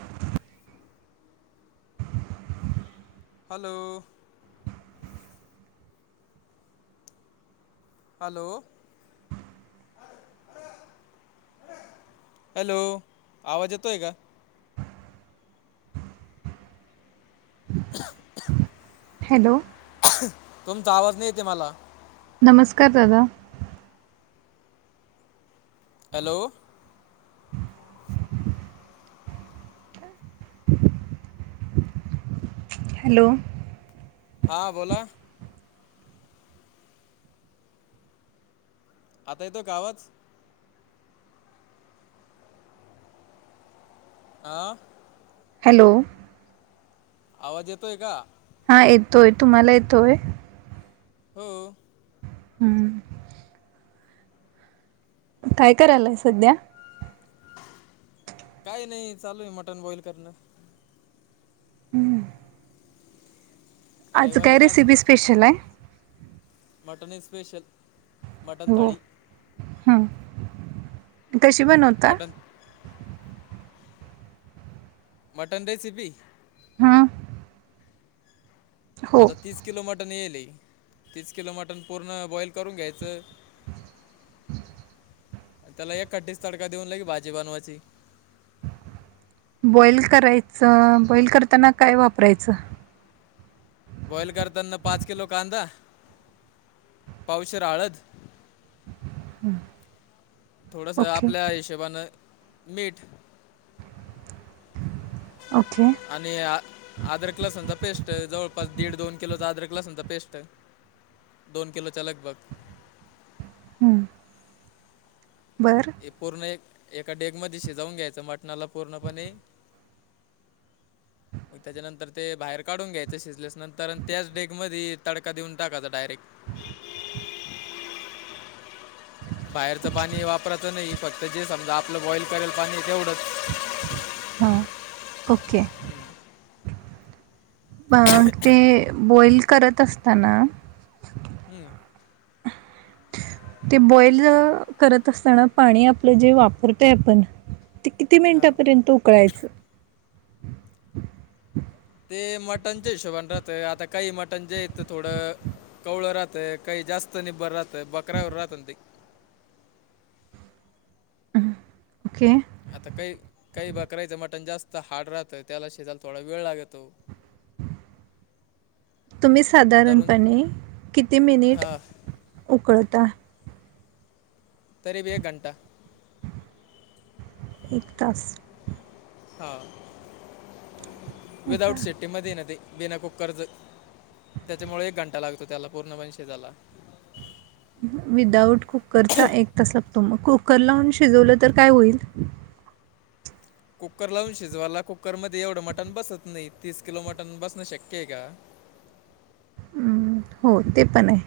[inaudible] Hello hello hello आवाज येतोय का? ठप ठप [inaudible] [unintelligible] हॅलो तुमचा आवाज नाही येते मला नमस्कार दादा हॅलो हॅलो हा बोला आता येतोय का आवाज? आा हॅलो आवाज येतोय का? हा येतोय तुम्हाला येतोय? हो हम्म काय करायलाय सध्या? काय नाही चालूय मटण बॉईल करणं हम्म आज रविवार काय आहे ना रेसिपी स्पेशलाय? मटनय स्पेशल मटण हो थाळी ह कशी बनवता? मटण मटन रेसिपी? हां आता तीस किलो मटण येयेलय तीस किलो मटण पूर्ण बॉईल करून घ्यायचं त्याला एक खट्टा तडका देऊन लगे भाजी बनवायची बॉईल करायचं बॉईल करताना काय वापरायचं? बॉइल करताना पाच किलो कांदा पावशर हळद हं. थोडस ओके आपल्या हिशशबनें मीठ ओके आणि आद्रक लसून च्या पेस्ट जवळपास दीड दोन किलोचा आद्रक लसन च्या पेस्ट दोन किलोच्या लगभग हं. बरं. हे पूर्ण एक एका डेग मध्ये शिजवून घ्यायचं मटणाला पूर्णपणे मग त्याच्यानंतर ते बाहेर काढून घ्यायचें शिजल्यास नंतर आणि त्याच डेग मध तडका देऊन टाकाचा डायरेक्ट बाहेरचं पाणी वापरायचं नाही फक्त जे समजा आपलं बॉईल करायला पाणी तेवढंच. हां ओके, ते बॉईल करत असताना हम्म. ते बॉईल करत असताना पाणी आपलं जे वापरतय आपण ते किती हा मिनिटापर्यंत उकळायचं? ते मटनच्या हिशोबान राहत आता काही मटणचे आहेत तर थोडं कवळं राहतंय काही जास्त निबर राहतय बकऱ्यावर राहत ते ओके. आता काही काही बकरायचं मटण जास्त हारड राहतं त्याला शेजायला थोडा वेळ लागतो. तुम्ही धरून साधारणपणे किती मिनिट हां उकळता. करीब एक घंटा एक तास. हा हो का विदाउट सेट्टी मध्ये ना ते बिना कुक्कर त्याच्यामुळे एक घंटा लागतो त्याला पूर्णपणे शिजयला. विदाउट कुकरचा एक तास लागतो. मग कुकर लावून शिजवलं तर काय होईल? कुकरला लावून शिजवायला कुकर मध्ये एवढं मटण बसत नाही. तीस किलो मटन बसणं शक्य आहे का? हो ते पण आहे.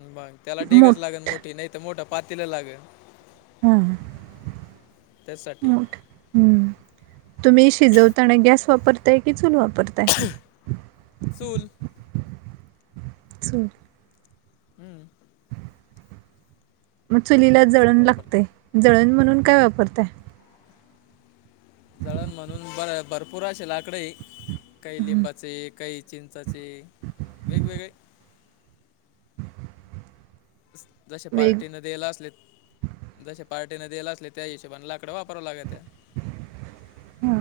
बग त्याला डेगच लागल मोठ मोठी, नाही तर मोठं पातीला लागल हां त्यासाठी हम्म तुम्ही शिजवताना गॅस वापरताय कि चूल वापरता? चूल. चूल. हम्म. मग चुलीला चूल जळण वापर लागते जळण म्हणून काय वापरताय? जळण म्हणून बर भरपूर असे लाकडेये काही हं. लिंबाचे काही चिंचाचे वेगवेगळे जसे वेग पार्टीन दिला असले. जसे पार्टीने दिला असले त्या हिशेबाने लाकड वापराव लागत्या. हा.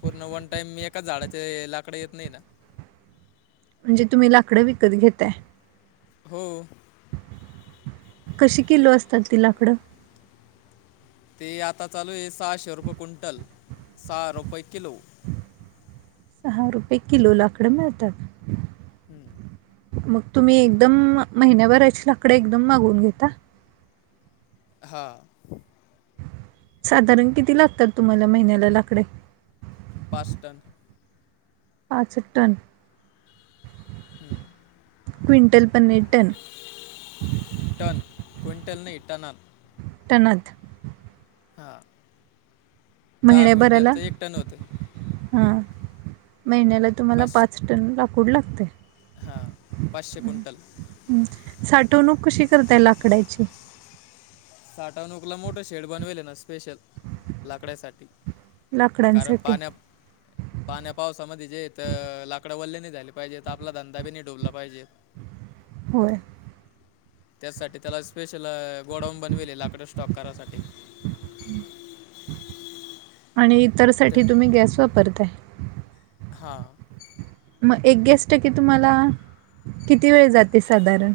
पूर्ण वन टाइम मी एकाच झाडाचे लाकड येत नाही ना. म्हणजे तुम्ही लाकडं विकत घेताय? हो. कशी किलो असतात ती लाकडं ते आता चालू आहे सहाशे रुपये कुंटल सहा रुपये किलो. सहा रुपये किलो लाकडं मिळतात. हम्म. मग तुम्ही एकदम महिन्याभराची लाकडे एकदम मागवून घेता. हा साधारण किती लागतात तुम्हाला महिन्याला लाकडे पाचटन. पाच टन क्विंटल पण नई टन. टन क्विंटल नई टणात. त्यानत खा महिन्याबरला होतं हा महिन्याला तुम्हाला पाच टन लाकूड लागतय. हां पाचशे अह क्विंटल हू साठवणूक कशी करताय लाकडाची साठवणूकला मोठं शेड बनविल ना स्पेशल लाकड्यासाठी कारण लाकडांसाठी पाण्या पाण्या पावसामध्ये जेथ लाकडं वल्ले नाय झाले पाहिजेट आपला धंदा बी नाय डुबला पाहिजे. होय. त्याससाठी त्याला स्पेशल अ गोडाऊन बनवेल लाकड स्टॉक करासाठी आणि इतर ते साठी तुम्ही गॅस वापरताय. हां मग एक गेस्ट की तुम्हाला किती वेळ जाते साधारण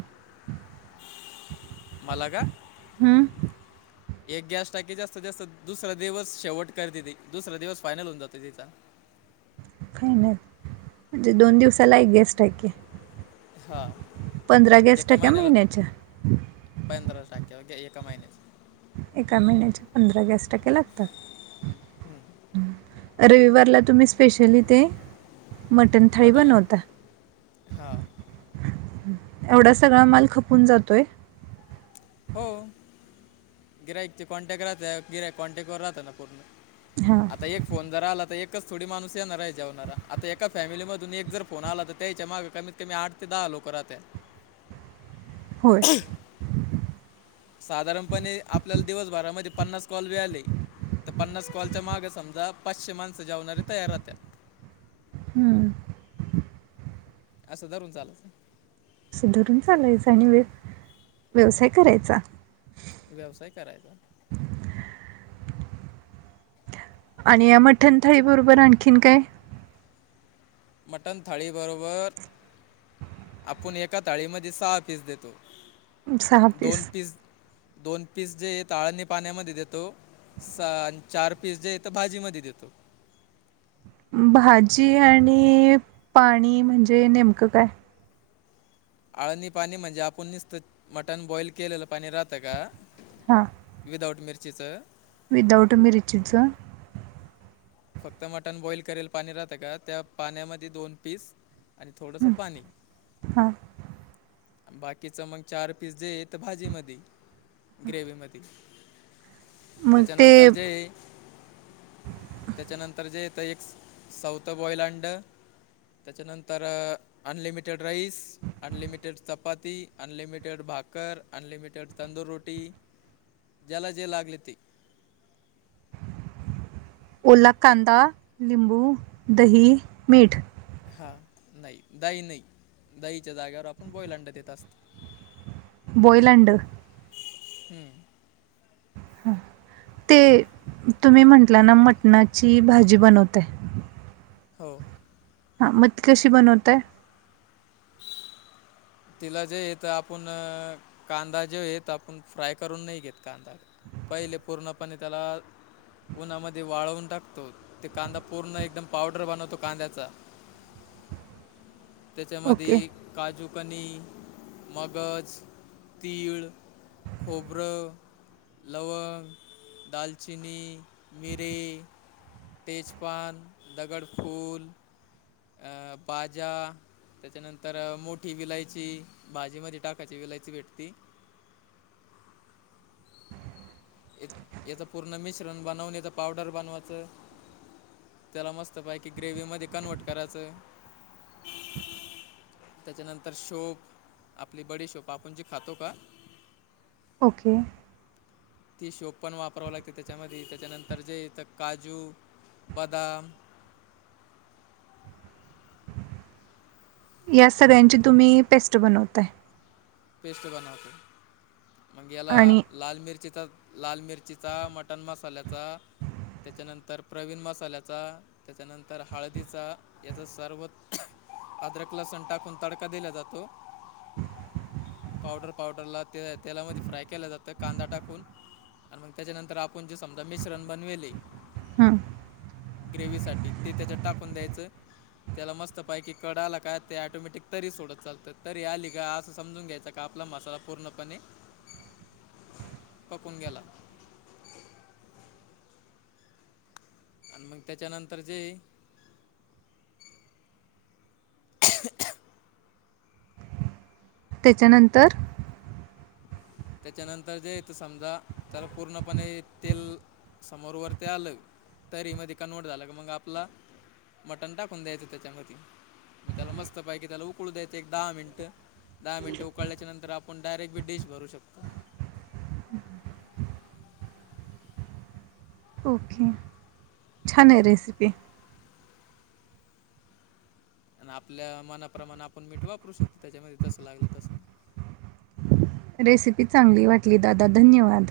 मला का हम्म एक गॅस टाकी जास्त जास्त दुसरा दिवस शेवट करते ती दुसरा दिवस फायनल होऊन जातो तिचा फायनल म्हणजे दोन दिवसाला एक गेस्ट आहे की हां पंधरा गॅस एका टाक्या महिन्याला महिन्याच्या पंधरा टाक्या गॅ एका महिण्याच्या एका महिन्याच्या पंधरा गॅस टक्या लागतात. अ रविवारला तुम्ही स्पेशली ते मटन थाळी मटण बनवता. हां एवढा सगळा माल खपून जातोय. हो गिरायकचे कॉन्टॅक्ट राहत्या, गिराइक कॉन्टॅक्ट वर राहत ना पूर्ण हा. आता एक फोन जर आला तर एकच थोडी माणूस येणार हाय जेवणारा आता एका फॅमिलीमधून एक जर फोन आला तर त्यायच्या माग कमीत कमी आठ ते दहा लोक राहत्या. होय. साधारणपणे आपल्याला दिवसभरामध्ये पन्नास कॉल बी आले त पन्नास कॉलच्या माग समजा पाचशे माणसं जेवणारे तयार राहत्यात. हूं असं धरून चालाच असं धरून चालायच आणि व्य व्यवसाय करायचा. व्यवसाय करायचा. आणि या मठण थाळी बरोबर आणखीन काय? मटण थाळीबरोबर आपूण एका थाळीमध्ये सहा पीस देतो दोन पीस दोन पीस जे येता आळनी पाण्यामध्ये देतो. सा आणि चार पीस जे येत भाजी मध्ये देतो. भाजी आणि पाणी म्हणजे नेमकं काय? आळणी पाणी म्हणजे आपण निसत मटण बॉईल केलेलं पाणी राहतं का हां विदाआउट मिरचीचं विदाउट मिरचिच फक्त मटण बॉईल करेल पाणी राहतं का त्या पाण्यामध्ये दोन पीस आणि थोडंसं हं, पाणी हां अनं बाकीच मग चार पीस येत भाजी मधी ग्रेवी मधी मग ते त्याच्यानंतर जे त्याच्यानंतर जे येतं एक सौथ बॉईल अंड त्याच्यानंतर unlimited rice. Unlimited chapati, unlimited भाकर, अनलिमिटेड तंदूररोटी. ज्याला जे लागेल ते. ओला कांदा, लिंबू, दही, मीठ. हा नाही दई नाही. दहीच्या जागेवर आपण बोईल अंड देत असतो. Boys and. हम्म हां ते तुम्ही म्हटला ना मटणाची भाजी बनवताय. हो हा मग कशी बनवताय. तिला जे येत आपण कांदा जे येत आपण फ्राय करून नाही घेत कांदा. पहिले पूर्णपणे त्याला उन्हामध्ये वाळवून टाकतो ते कांदा पूर्ण एकदम पावडर बनवतो कांद्याचा. [inaudible] ओके, त्याच्यामध्ये काजू पनी, मगज, तीळ, खोबरं. लवंग, दालचिनी, मिरे. त तेजपान, दगडफूल. अ बाजा. त्याच्यानंतर मोठी विलायची भाजीमध्ये टाकाची विलायची भेटते. ह्याच पूर्ण मिश्रण बनवून ह्याच पावडर बनवायचं. त्याला मस्त पायकी ग्रेव्ही मध्ये कन्व्हर्ट करायच. त्याच्यानंतर शोभ आपली बडी शोप आपण जी खातो का. ओके ती शोप पण वापराव लागते त्याच्यामध्ये त्याच्यानंतर जे इथ काजू, बदाम. या सगळ्यांची तुम्ही पेस्ट बनवताय. पेस्ट बनवतो मग याला. आणि लाल मिरचीचा लाल मिरचीचा मटण मसाल्याचा. त्याच्यानंतर प्रवीण मसाल्याचा. त्याच्यानंतर हळदीचा याचा सर्वत. अद्रक लसुण टाकून तडका दिला जातो. पावडर पावडरला तेलामध्ये फ्राय केला जातं कांदा टाकून आणि मग त्याच्यानंतर आपण जे समजा मिश्रण बनवेले हां ग्रेव्ही साठीची ते त्याच्यात टाकून द्यायचं. त्याला मस्त पैकी कड आला काय ते ऑटोमॅटिक तरी सोडत चालतं तरी आली अस समजून घ्यायचा का आपला मसाला पूर्णपणे पकून गेला. आणि मग त्याच्यानंतर जे. त्याच्यानंतर त्याच्यानंतर जे येत समजा त्याला पूर्णपणे तेल समोरवर ते आलं. तरी मध्ये कन्वर्ट झाला मग आपला मटण टाकून द्यायचं त्याच्यामध्ये. मग त्याला मस्त पैकी त्याला उकळू द्याेतं एक दहा मिनट. दहा मिनिटं उकल्याच्यांतर आपण डारेक्ट टेस्ट करू शकतो. [inaudible] ओके छान आहे रेसिपी. आणि आपल्या मनाप्रमाणे आपण मीठ वापरू शकतो त्याच्यामध्ये जसं लागलं तस. रेसिपी चांगली वाटली दादा धन्यवाद.